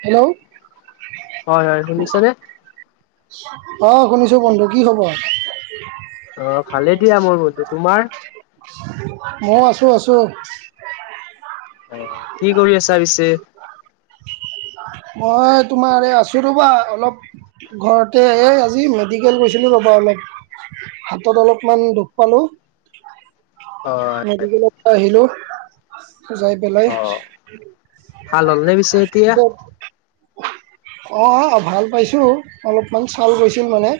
Hello. হয় হয়, শুনিছানে! অ', শুনিছোঁ বন্ধু। কি খবৰ? অ', ভালে দিয়া মোৰ বন্ধু, তোমাৰ। মইয়ো আছোঁ আছোঁ। অ', কি কৰি আছা পিছে। মই তোমাৰ এই আছোঁ ৰ'বা, অলপ। ঘৰতে, এই আজি মেডিকেল গৈছিলোঁ ৰ'বা, অলপ। হাতত অলপমান দুখ পালোঁ। হয়। মেডিকেলৰ পৰা আহিলোঁ, যাই পেলাই। অ' ভাল হ'লনে পিছে এতিয়া অ', ভাল পাইছোঁ, অলপমান ছাল গৈছিল মানে।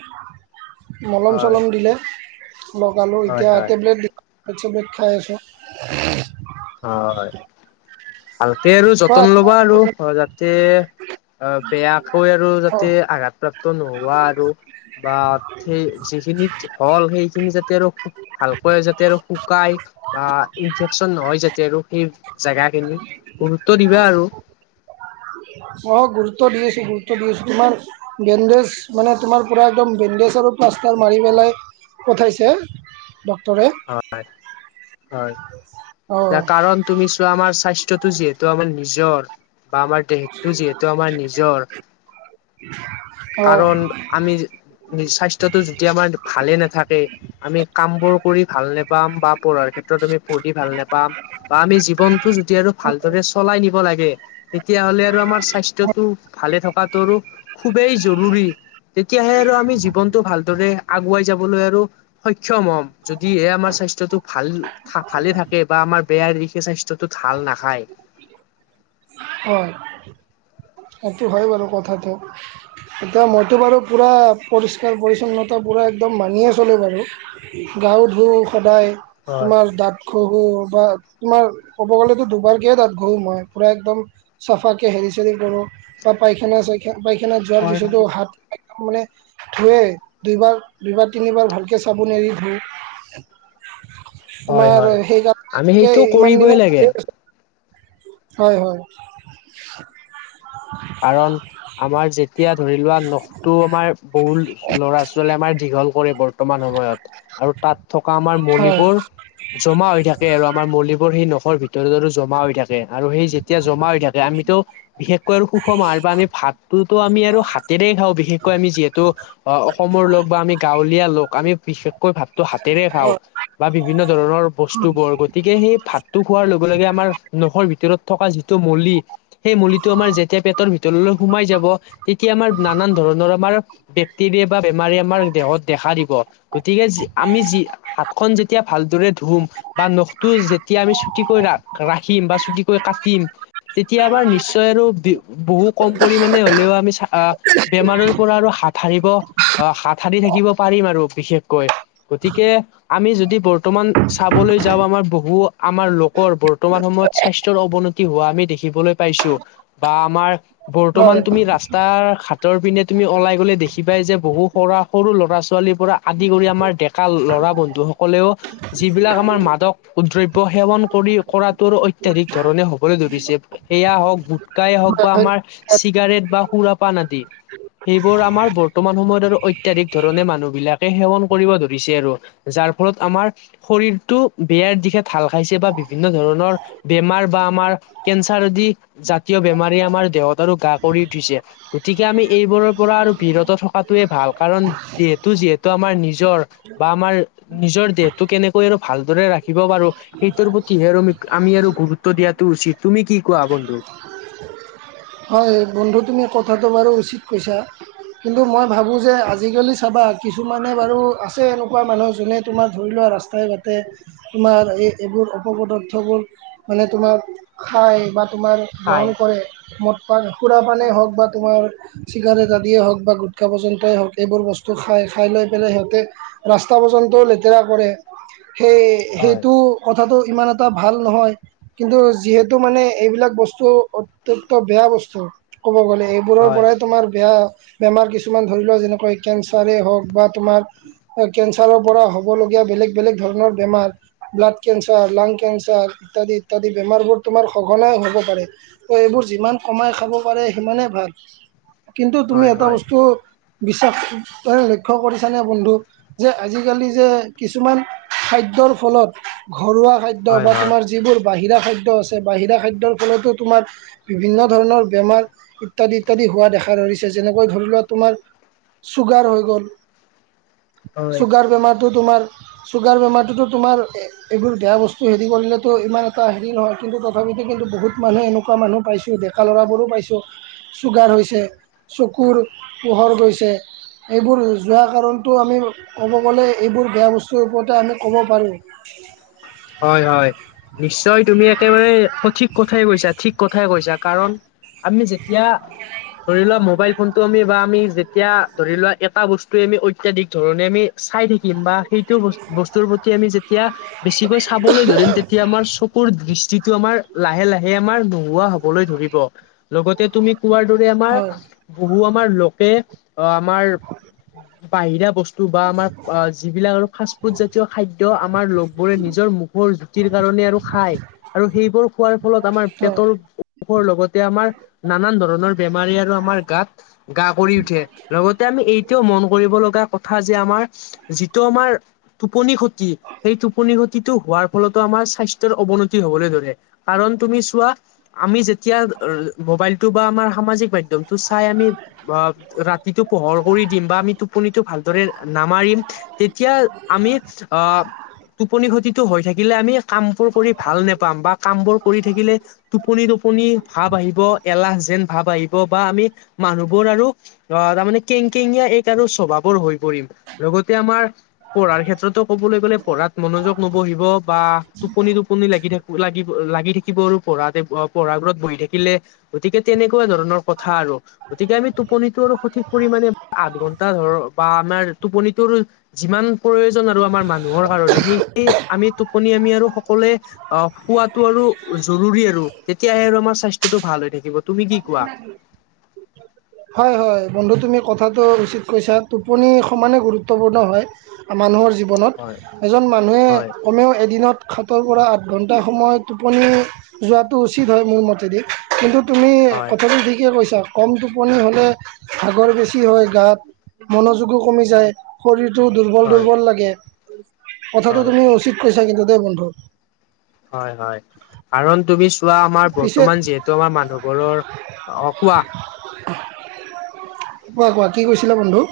মলম হয় চলম দিলে, লগালোঁ হয় এতিয়া হয় টেবলেট দিব টেবলেট খাই আছো। উম্। অ', হয়। ভালকে তাতে আৰু কোৱা যতন তোমাৰ ল'বা আৰু, খবৰ কেনে? যাতে অ', বেয়াকৈ আৰু অ যাতে আঘাত। প্ৰাপ্ত নোহোৱা আৰু বা সেই যিখিনিত হ'ল, সেইখিনি যাতে আৰু ভালকৈ যাতে আৰু শুকাই, বা ইনফেকচন নহয় যাতে। এ আৰু সেই জেগাখিনি। গুৰুত্ব দিবা আৰু অ', গুৰুত্ব দি আছোঁ, গুৰুত্ব দি আছোঁ, তোমাৰ। বেণ্ডেজ, মানে তোমাৰ পৰা একদম বেণ্ডেজ আৰু প্লাষ্টাৰ মাৰি পেলাই। পথাইছে। ডক্টৰে। হয়, হয়, অ ইয়াৰ কাৰণ। তুমি চোৱা, আমাৰ স্বাস্থ্যটো যিহেতু আমাৰ নিজৰ বা আমাৰ দেহতো যিহেতু আমাৰ নিজৰ, অ কাৰণ আমি স্বাস্থ্য টো যদি আমাৰ ভালে নাথাকে, আমি কাম বোৰ কৰি ভাল নাপাম, বা পঢ়াৰ ক্ষেত্ৰত আমি পঢ়ি ভাল নাপাম। বা আমি জীৱনটো যদি আৰু ভালদৰে চলাই নিব লাগে। তেতিয়া হ'লে আৰু আমাৰ স্বাস্থ্যটো ভালে থকাটো আৰু খুবেই জৰুৰী। তেতিয়াহে আৰু আমি জীৱনটো ভালদৰে আগুৱাই যাবলৈ আৰু সক্ষম হ'ম। যদিহে, এই আমাৰ স্বাস্থ্যটো ভাল ভালে থাকে বা আমাৰ বেয়াৰ দিশে স্বাস্থ্যটো ঢাল নাখায়। হয়। সেইটো হয় বাৰু, কথাটো। এতিয়া মইতো বাৰু, পুৰা পৰিষ্কাৰ-পৰিচ্ছন্নতা পুৰা একদম মানিয়ে চলোঁ বাৰু। গাওঁ ধুওঁ সদায়, হয় তোমাৰ দাঁত ঘহু বা তোমাৰ ক'ব গ'লেতো দুবাৰকে দাঁত ঘহু মই, পুৰা একদম চাফাকে হেৰি চৰি কৰোঁ, বা পাইখানা চাইখানা যোৱাৰ পিছতো হাত মানে ধোৱে, দুইবাৰ দুইবাৰ তিনিবাৰ ভালকে চাবোন এদি ধুও। হয় তোমাৰ হয় আমি সেইকাৰণে, সেইটো ইমান কৰিবই দিনে লাগে ভা হয় হয়। কাৰণ, আমাৰ যেতিয়া ধৰি লোৱা, নখ তো আমাৰ বহুত ল'ৰা ছোৱালীয়ে আমাৰ দীঘল কৰে বৰ্তমান সময়ত। আৰু তাত থকা আমাৰ হয় মলিবোৰ জমা হৈ থাকে আৰু আমাৰ মলিবোৰ সেই নখৰ ভিত ভিতৰত আৰু জমা হৈ থাকে, আৰু সেই যেতিয়া জমা হৈ থাকে আমিতো বিশেষকৈ আৰু সুষম আহাৰ বা আমি ভাত টোতো আমি আৰু হাতেৰে খাওঁ বিশেষকৈ আমি যিহেতু অ অসমৰ লোক বা আমি গাঁৱলীয়া লোক আমি বিশেষকৈ ভাত টো হাতেৰে খাওঁ বা বিভিন্ন ধৰণৰ বস্তু বোৰ গতিকে সেই ভাত টো খোৱাৰ লগে লগে আমাৰ নখৰ ভিতৰত থকা যিটো মলি, সেই মলিটো আমাৰ যে তিয়া পেটৰ ভিতৰলৈ সোমাই যাব, তেতিয়া আমাৰ নানান ধৰণৰ আমাৰ বেক্টেৰিয়া বা বেমাৰে আমাৰ দেহত দেখা দিব গতিকে যি আমি যি হাত খনন যেতিয়া ভালদৰে ধুম বা নখটো যেতিয়া আমি চুটিকৈ ৰাক ৰাখিম বা চুটিকৈ কাটিম তেতিয়া আমাৰ নিশ্চয় আৰু বহু কম পৰিমানে হলেও আমি চা বেমাৰৰ পৰা আৰু হাত সাৰিব অ হাত সাৰি থাকিব পাৰিম আৰু বিশেষকৈ। গতিকে আমি যদি বৰ্তমান চাবলৈ যাওঁ আমাৰ বহু আমাৰ লোকৰ বৰ্তমান সময়ত স্বাস্থ্য অৱনতি হোৱা আমি দেখিবলৈ পাইছো বা আমাৰ হয় বৰ্তমান তুমি ৰাচ তাৰ ঘাতৰ পিনে তুমি ওলাই গ'লে দেখিবাই যে বহু সৰা সৰু ল'ৰা ছোৱালীৰ পৰা আদি কৰি আমাৰ ডেকা লৰা বন্ধু সকলেওঁ যিবিলাক আমাৰ মাদক দ্ৰব্য সেৱন কৰি কৰাটোৰ ঐত্যাধিক ধৰণে হবলৈ ধৰিছে। সেয়া হওক গুটকাই হওক হয় বা আমাৰ হয় চিগাৰেট বা সুৰা পান আদি। সেইবোৰৰ আমাৰ বৰ্তমান সময়ত আৰু অত্যাধিক ধৰণে মানুহ বিলাকে সেৱন কৰিব ধৰিছে আৰু। যাৰ ফলত আমাৰ শৰীৰটো বেয়াৰ দিশে ঢাল খাইছে বা বিভিন্ন ধৰণৰ বেমাৰ বা আমাৰ কেন্সাৰ আদি তীয় বেমাৰীয়ে আমাৰ দেহত আৰু গা কৰি উঠিছে। গতিকে আমি এইবোৰৰ পৰা আৰু বিৰত থকাটোৱে ভাল, কাৰণ যিহেতু যিহেতু আমাৰ নিজ নিজৰ বা আমাৰ নিজৰ দেহটো কেনেকৈ আৰু ভালদৰে ৰাখিব পাৰো সেইটোৰ প্ৰতিহে মি আমি আৰু গুৰুত্ব দিয়াটো উচিত। তুমি কি কোৱা বন্ধু? হয় বন্ধু তুমি কথাটো বাৰু উচিত কৈছা। কিন্তু মই ভাবোঁ যে আজি কালি চাবা কিছুমানে বাৰু আছে এনেকুৱা মানুহ যোনে তোমাৰ ধৰি লোৱা ৰাস্ স্তাই বাতে তোমাৰ এই এইবোৰ অপ-পদাৰ্থবোৰৰ মানে তোমাক খায় বা তোমাৰ হয় গ্ৰহণ কৰে মদ পান খুৰা পানেই হওক বা তোমাৰ চিগাৰেট আদিয়ে হওক বা গুটখা পৰ্যন্তই হওক, এইবোৰ বস্তু খায় খাইলৈ পেলাই সিহঁতে ৰাস্তা পৰ্যন্তও লেতেৰা কৰে, সেই হয় সেইটো কথাটো ইমান এটা ভাল নহয়, কিন্তু যিহেতু মানে এইবিলাক বস্তু প্ৰতক্ত বেয়া বস্তু, কব গ'লে এইবোৰৰ হয় হয় পৰাই তোমাৰ বেয়া বেমাৰ কিছুমান ধৰি লওক যেনেকৈ কেঞ্চাৰেই হওক বা তোমাৰ কেঞ্চাৰৰ পৰা হ'ব লগীয়া বেলেগ বেলেগ ধৰণৰ বেমাৰ ব্লাড কেঞ্চাৰ, লাং কেঞ্চাৰ ইত্যাদি ইত্যাদি বেমাৰবোৰ তোমাৰ সঘনাই হ'ব পাৰে। এইবোৰ যিমান কমাই খাব পাৰে সিমানে ভাল। কিন্তু তুমি হয় এটা হয় বস্তু বিশ্বাস তই লক্ষ্য কৰিছানে বন্ধু? যে আজি কালি যে কিছুমান খাদ্যৰ ফলত ঘৰুৱা খাদ্ খাদ্য হয় বা হয় তোমাৰ যিবোৰ বাহিৰা খাদ্য আছে বাহিৰা খাদ্যৰ ফলতো তোমাৰ বিভিন্ন ধৰণৰ বেমাৰ ইত্যাদি ইত্যাদি হোৱা দেখা ধৰিছে, যেনেকৈ ধৰি লোৱা তোমাৰ চুগাৰ হৈ গ'ল, হয়, চুগাৰ বেমাৰটো তোমাৰ চুগাৰ বেমাৰটোতো তোমাৰ এইবোৰ বেয়া বস্তু হেৰি কৰিলেতো ইমান এটা হেৰি নহয়। কিন্তু তথাপিতো কিন্তু বহুত মানুহে এনে এনেকুৱা মানুহ পাইছো, ডেকা ল'ৰাবোৰো পাইছো। চুগাৰ হৈছে, চকুৰ পোহৰ গৈছে। এইবোৰ যোৱা কাৰণটো আমি ক'ব গ'লে এইবোৰ বেয়া বস্তুৰ ওপৰতে আমি ক'ব পাৰোঁ। হয় হয় নিশ্চয় তুমি একেবাৰে সঠিক কথাই কৈছা, ঠিক কথাই কৈছা কাৰণ আমি যেতিয়া ধৰি লোৱা মোবাইল ফোনটো আমি বা আমি যে এতিয়া ধৰি লোৱা এটা বস্তুৱে আমি অত্যাধিক ধৰণে আমি চাই থাকিম বা সেইটো বস্তুৰ প্ৰতি আমি যেতিয়া বেছিকৈ চাবলৈ ধৰিম তেতিয়া আমাৰ চকুৰ দৃষ্টিটো আমাৰ লাহে লাহে আমাৰ নোহোৱা হ'বলৈ ধৰিব। লগতে তুমি কোৱাৰ দৰে আমাৰ হয় বহু আমাৰ লকে আ আমাৰ বাহিৰা বস্তু বা আমাৰ যিবিলাক আৰু ফাষ্ট ফুড জাতীয় খাদ্য আমাৰ লগবোৰে নিজৰ মুখৰ জুতিৰ কাৰণে আৰু খাই আৰু সেইবোৰ খোৱাৰ ফলত আমাৰ হয় পেটৰ পেটৰ লগতে আমাৰ নানান ধৰণৰ বেমাৰী আৰু আমাৰ গাত গা কৰি উঠে। লগতে আমি এইটোও মন কৰিব লগা কথা যে আমাৰ যিটো আমাৰ টোপনি খতি সেই টোপনি খতি হোৱাৰ ফলতো আমাৰ স্বাস্থ্যৰ অৱনতি হ'বলৈ ধৰে, কাৰণ তুমি চোৱা আমি যেতিয়া মোবাইলটো বা আমাৰ সামাজিক মাধ্যমটো চাই আমি বা ৰাতিটো পোহৰ কৰি দিম বা আমি টোপনিটো ভালদৰে নামাৰিম তেতিয়া আমি আ টোপনি খতিটো হৈ থাকিলে আমি কামবোৰ কৰি ভাল নাপাম বা কামবোৰ কৰি থাকিলে টোপনি টোপনি ভাব আহিব, এলাহ যেন ভাব আহিব বা আমি মানুহবোৰ আৰু আ তাৰমানে কেংকেঙীয়া এক আৰু স্বভাৱৰ হৈ পৰিম লগতে আমাৰ পঢ়াৰ ক্ষেত্ৰতো ক'বলৈ গ'লে পঢ়াত মনোযোগ নবহিব বা টোপনি টোপনি লাগি থা লাগিব লাগি থাকিব আৰু পঢ়াতে পঢ়া ঘৰত বহি থাকিলে গতিকে তেনেকুৱা ধৰণৰ কথা আৰু। গতিকে আমি টোপনিটো আৰু সঠিক পৰিমাণে আঠ ঘন্টা ধৰক বা আমাৰ টোপনিটোৰ যিমান প্ৰয়োজন আৰু আমাৰ মানুহৰ কাৰণে সেই এই আমি টোপনি আমি আৰু সকলোৱে অ' শুৱাটো আৰু জৰুৰী আৰু তেতিয়াহে আৰু আমাৰ স্বাস্থ্যটো ভাল হৈ থাকিব। তুমি কি কোৱা? হয় হয় বন্ধু তুমি কথাটো উচিত কৈছা টোপনি সমানে গুৰুত্বপূৰ্ণ হয়। মানুহৰ জীৱনত, হয় এজন মানুহে হয় কমেও এদিনত সাতৰ পৰা আঠ ঘণ্টা সময় টোপনি যোৱাটো উচিত হয় মোৰ মতেদি। কিন্তু তুমি হয় কথাটো ঠিকে কৈছা কম টোপ টোপনি হ'লে ভাগৰ বেছি হয় গাত, মনোযোগো কমি যায়। শৰীৰটো দুৰ্বল হয় দুৰ্বল লাগে। কথাটো হয় তুমি উচিত কৈছা কিন্তু দেই বন্ধু। হয় হয়, কাৰণ তুমি আমাৰ পিছে বৰ্তমান যিহেতু আমাৰ মানুহবোৰৰ অ' কোৱা। কোৱা কোৱা কি কৈছিলা বন্ধু?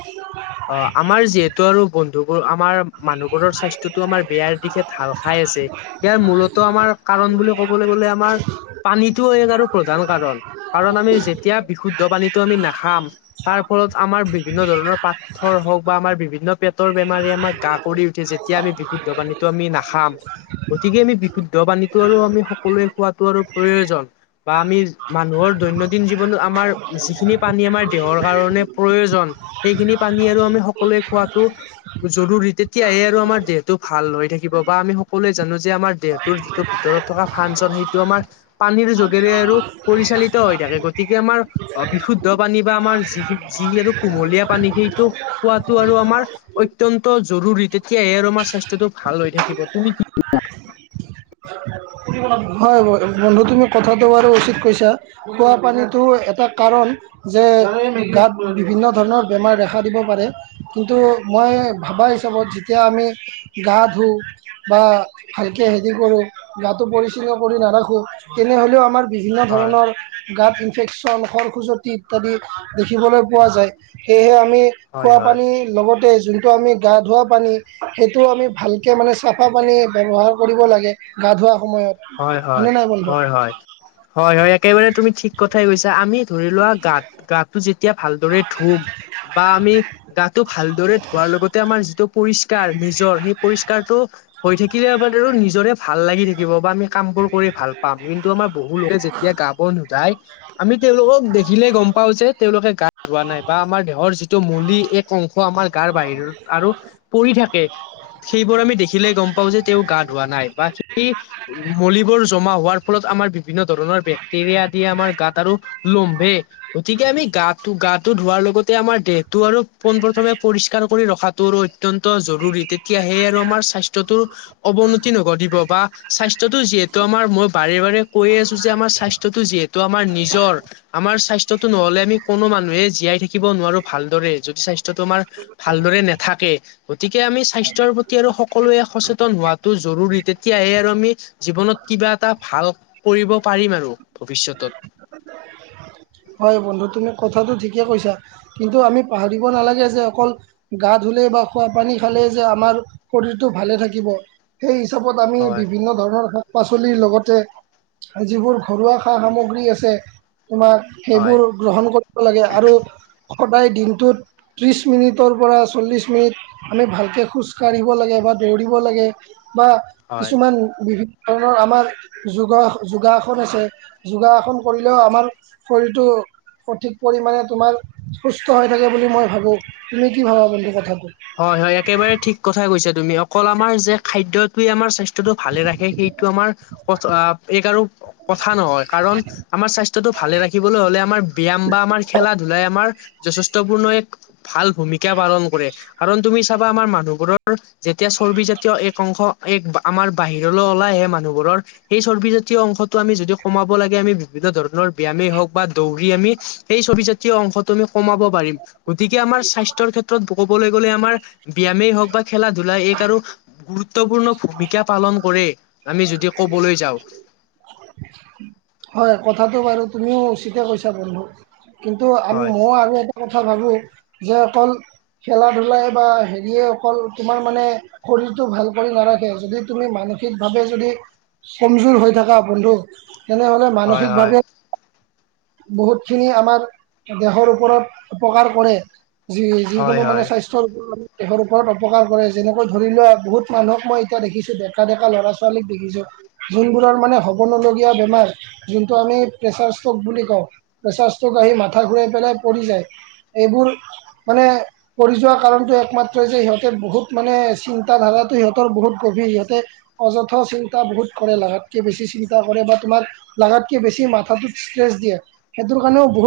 অ' আমাৰ যি [unintelligible] আৰু বন্ধুবোৰ আমাৰ মানুহবোৰৰ স্বাস্থ্যতো আমাৰ বেয়াৰ দিশে ঢাল খাই আছে। ইয়াৰ মূলত আমাৰ কাৰণ বুলি ক'বলৈ গ'লে আমাৰ পানীটো এই আৰু প্ৰধান কাৰণ, কাৰণ আমি যেতিয়া বিশুদ্ধ পানীটো আমি নাখাম তাৰ ফলত আমাৰ বিভিন্নধৰণৰ পাথৰ হওঁক বা আমাৰ বিভিন্ন পেট পতৰ বেমাৰাৰে আমাক গা কৰি উঠে যেতিয়া আমি বিশুদ্ধ পানীটো আমি নাখাম গতিকে আমি বিশুদ্ধ পানীটো আৰু আমি সকলোৱে খোৱাতটো আৰু প্ৰয়োজন বা আমি মানুহৰ দৈনন্দিন জীৱনত আমাৰ যিখিনি পানী আমাৰ দেহৰ কাৰণে প্ৰয়োজন সেইখিনি পানী আৰু আমি সকলোৱে খোৱাতো জৰুৰী তেতিয়াহে আৰু আমাৰ দেহটো ভাল হৈ থাকিব বা আমি সকলোৱে জানো যে আমাৰ - দেহটোৰ যিটো ভিতৰত থকা ফাংঞ্চ সেইটো আমাৰ পানীৰ যোগেৰে আৰু - পৰিচালিত হৈ থাকে গতিকে আমাৰ - অ বিশুদ্ধ পানী বা আমাৰ যি যি আৰু কুমলীয়া পানী সেই - টো খোৱাটো আৰু আমাৰ অত্যন্ত জৰুৰী তে - তেতিয়াহে আৰু আমাৰ স্বাস্থ্যটো ভাল হৈ থাকিব তুমি কি - হয় বন্ধু তুমি কথাটো বাৰু উচিত কৈছা - খোৱা পানীটো এটা কাৰণ। যে গাত বিভিন্ন ধৰণৰ বেমাৰ দেখা দিব পাৰে। কিন্তু মই ভাবা হিচাপত যেতিয়া আমি গা ধুওঁ - বা ভালকে হেৰি কৰোঁ গাটো পৰিচ্ছন্ন কৰি নাৰাখোঁ তেনে হ'লে আমাৰ - বিভিন্ন হয় ধৰণৰ - গাঁত ইনফেকচন খৰ খুজুৱতি ইত্যাদি দেখিবলৈ পোৱা যায়, সেয়েহে আমি - হয় খোৱা হয় পানী লগতে যোনটো আমি গা ধোৱা পানী - সেইটো আমি ভালকে মানে চাফা পানী ব্যৱহাৰ কৰিব লাগে গা ধোৱা সময়ত। হয় হয়, হয়নে নাই বন্ধু হয় হয়, হয় হয় একে - একেবাৰে তুমি ঠিক কথাই কৈছা, আমি ধৰি লোৱা গাত গাতটো যে - যেতিয়া ভালদৰে ধুম বা আমি গাটো ভালদৰে ধোৱাৰ লগতে আমাৰ যিটো - পৰিষ্কাৰ নিজৰ সেই পৰিষ্কাৰটো হৈ থাকিলে আমাৰ নিজৰে ভাল লাগি থাকিব বা আমি - কাম বোৰ কৰি ভাল পাম, কিন্তু আমাৰ বহু লোকে যেতিয়া গাব নোধায় - আমি তেওঁলোকক দেখিলে গম পাও যে তেওঁলোকে গা ধোৱা নাই বা আমাৰ দেহৰ যিটো মলী এক - অংশ আমাৰ গাৰ বাহিৰত আৰু পৰি থাকে। সেইবোৰ আমি দেখিলেই গম পাওঁ যে তেওঁ গা ধোৱা নাই বা সেই - জমা হোৱাৰ ফলত আমাৰ বিভিন্ন ধৰণৰ বেক্টেৰিয়া আদিয়ে আমাৰ গাত আৰু লম্ভে - গতিকে আমি গাটো গাটো ধোৱাৰ লগতে আমাৰ দেহটো আৰু পোন প্ৰথমে পৰিষ্কাৰ কৰি ৰখাত - টোৰো অত্যন্ত জৰুৰী তেতিয়া হে আৰু আমাৰ স্বাস্থ্যটো অৱনতি নঘটিব বা - স্বাস্থ্যটো যিহেতু আমাৰ মই বাৰে বাৰে কৈয়ে আছো যে আমাৰ স্বাস্থ্যটো যিহেতু আমাৰ নিজৰ - আমাৰ স্বাস্থ্যটো নহলে আমি কোনো মানুহে জীয়াই থাকিব নোৱাৰো ভালদৰে যদি স্বাস্থ্যটো আমাৰ - ভালদৰে নেথাকে। গতিকে আমি স্বাস্থ্যৰ প্ৰতি আৰু সকলোৱে সচেতন হোৱাটো জৰুৰী তেতিয়াহে আৰু - আমি জীৱনত কিবা এটা ভাল কৰিব পাৰিম আৰু ভৱিষ্যতত। হয় বন্ধু তুমি কথাটো ঠিকেই কৈছা, কিন্তু আমি পাহৰিব নালাগে যে অকল - গা ধুলে বা খোৱা পানী খালে যে আমাৰ শৰীৰটো ভালে থাকিব - সেই হিচাপত আমি হয় বিভিন্ন - ধৰণৰ শাক পাচলিৰ লগতে যিবোৰ ঘৰুৱা সা সামগ্ৰী আছে তোমাৰ - হয় সেইবোৰ গ্ৰহণ কৰিব লাগে আৰু সদায় দিনটোত - ত্ৰিছ মিনিটৰ পৰা চল্লিছ মিনিট - আমি ভালকে খোজ কাঢ়িব লাগে বা দৌৰিব লাগে বা হয়। কিছুমান বিভি - ধৰণৰ আমাৰ যোগ যোগাসন আছে যোগাসাসন কৰিলেও আমাৰ - শৰীৰ টো সঠিক পৰিমাণে তোমাৰ সুস্থ হৈ থাকে বুলি মই ভাবো তুমি কি ভাবা বন্ধু কথাটো। হয় হয় একেবাৰে ঠিক কথাই কৈছা তুমি। অ কল আমাৰ যে খাদ্যটোৱে আমাৰ স্বাস্থ্যটো ভালে ৰাখে সেইটো আমাৰ এক আৰু কথা নহয়। কাৰণ আমাৰ স্বাস্থ্যটো ভালে ৰাখিবলৈ হলে আমাৰ ব্যায়াম বা আমাৰ খেলা ধূলাই আমাৰ যথেষ্ট পূৰ্ণ এক ভাল ভূমিকা পালন কৰে। কাৰণ তুমি চাবা আমাৰ মানুহবোৰৰ যেতিয়া চৰ্বি জাতীয় এক অংশ এক আমাৰ বাহিৰলৈ ওলাই আহে মানুহবোৰৰ সেই চৰ্বিজাতীয় অংশটো আমি যদি কমাব লাগে আমি বিভিন্ন ধৰণৰ ব্যায়ামে হওক বা দৌৰি আমি সেই চৰ্বি জাতীয় অংশটো আমি কমাব পাৰিম। গতিকে আমাৰ স্বাস্থ্যৰ ক্ষেত্ৰত কবলৈ গলে আমাৰ ব্যায়ামে হওক বা খেলা-ধূলা এক আৰু গুৰুত্বপূৰ্ণ ভূমিকা পালন কৰে, আমি যদি কবলৈ যাওঁ। হয় কথাটো বাৰু তুমিও উচিতে কৈছা বন্ধু। কিন্তু আমি হয় মই আৰু এটা কথা ভাবো যে অকল খেলা-ধূলাই বা অকল তোমাৰ মানে শৰীৰটো ভাল কৰি নাৰাখে। যদি তুমি মানসিক ভাৱে যদি কমজোৰ হৈ থাকা বন্ধু তেনেহলে হয় হয় মানসিকভাৱে বহুতখিনি আমাৰ দেহৰ ওপৰত উপকাৰ কৰে। যি-যিকোনো হয় মানে হয় স্বাস্থ স্থ্য ওপৰত দেহৰ ওপৰত অপকাৰ কৰে, যেনেকৈ ধৰি লোৱা বহুত মানুহক মই এতিয়া দেখিছোঁ ত ডেকা লৰা-ছোৱালীক দেখিছো। যোনবোৰৰ মানে হ'ব নলগীয়া বেমাৰ যোনটো আমি প্ৰেচাৰ ষ্টক বুলি কওঁ! প্ৰেচাৰ ষ্টক আহি মাথা ঘূৰাই পেলাই পৰি যায়। এইবোৰ মানে পৰি যোৱা কাৰণটোৱে একমাত্ৰ যে সিহঁতে বহুত মানে চিন্তাধাৰাটো সিহঁতৰ বহুত গভীৰ। সিহঁতে অযথা চিন্তা বহুত কৰে, লাগাতকে বেছি চিন্তা কৰে। বা তোমাৰ লাগাতকে বেছি মাথাটোত ষ্ট্ৰেচ দিয়ে, সেইটোৰ কাৰণেও বহুত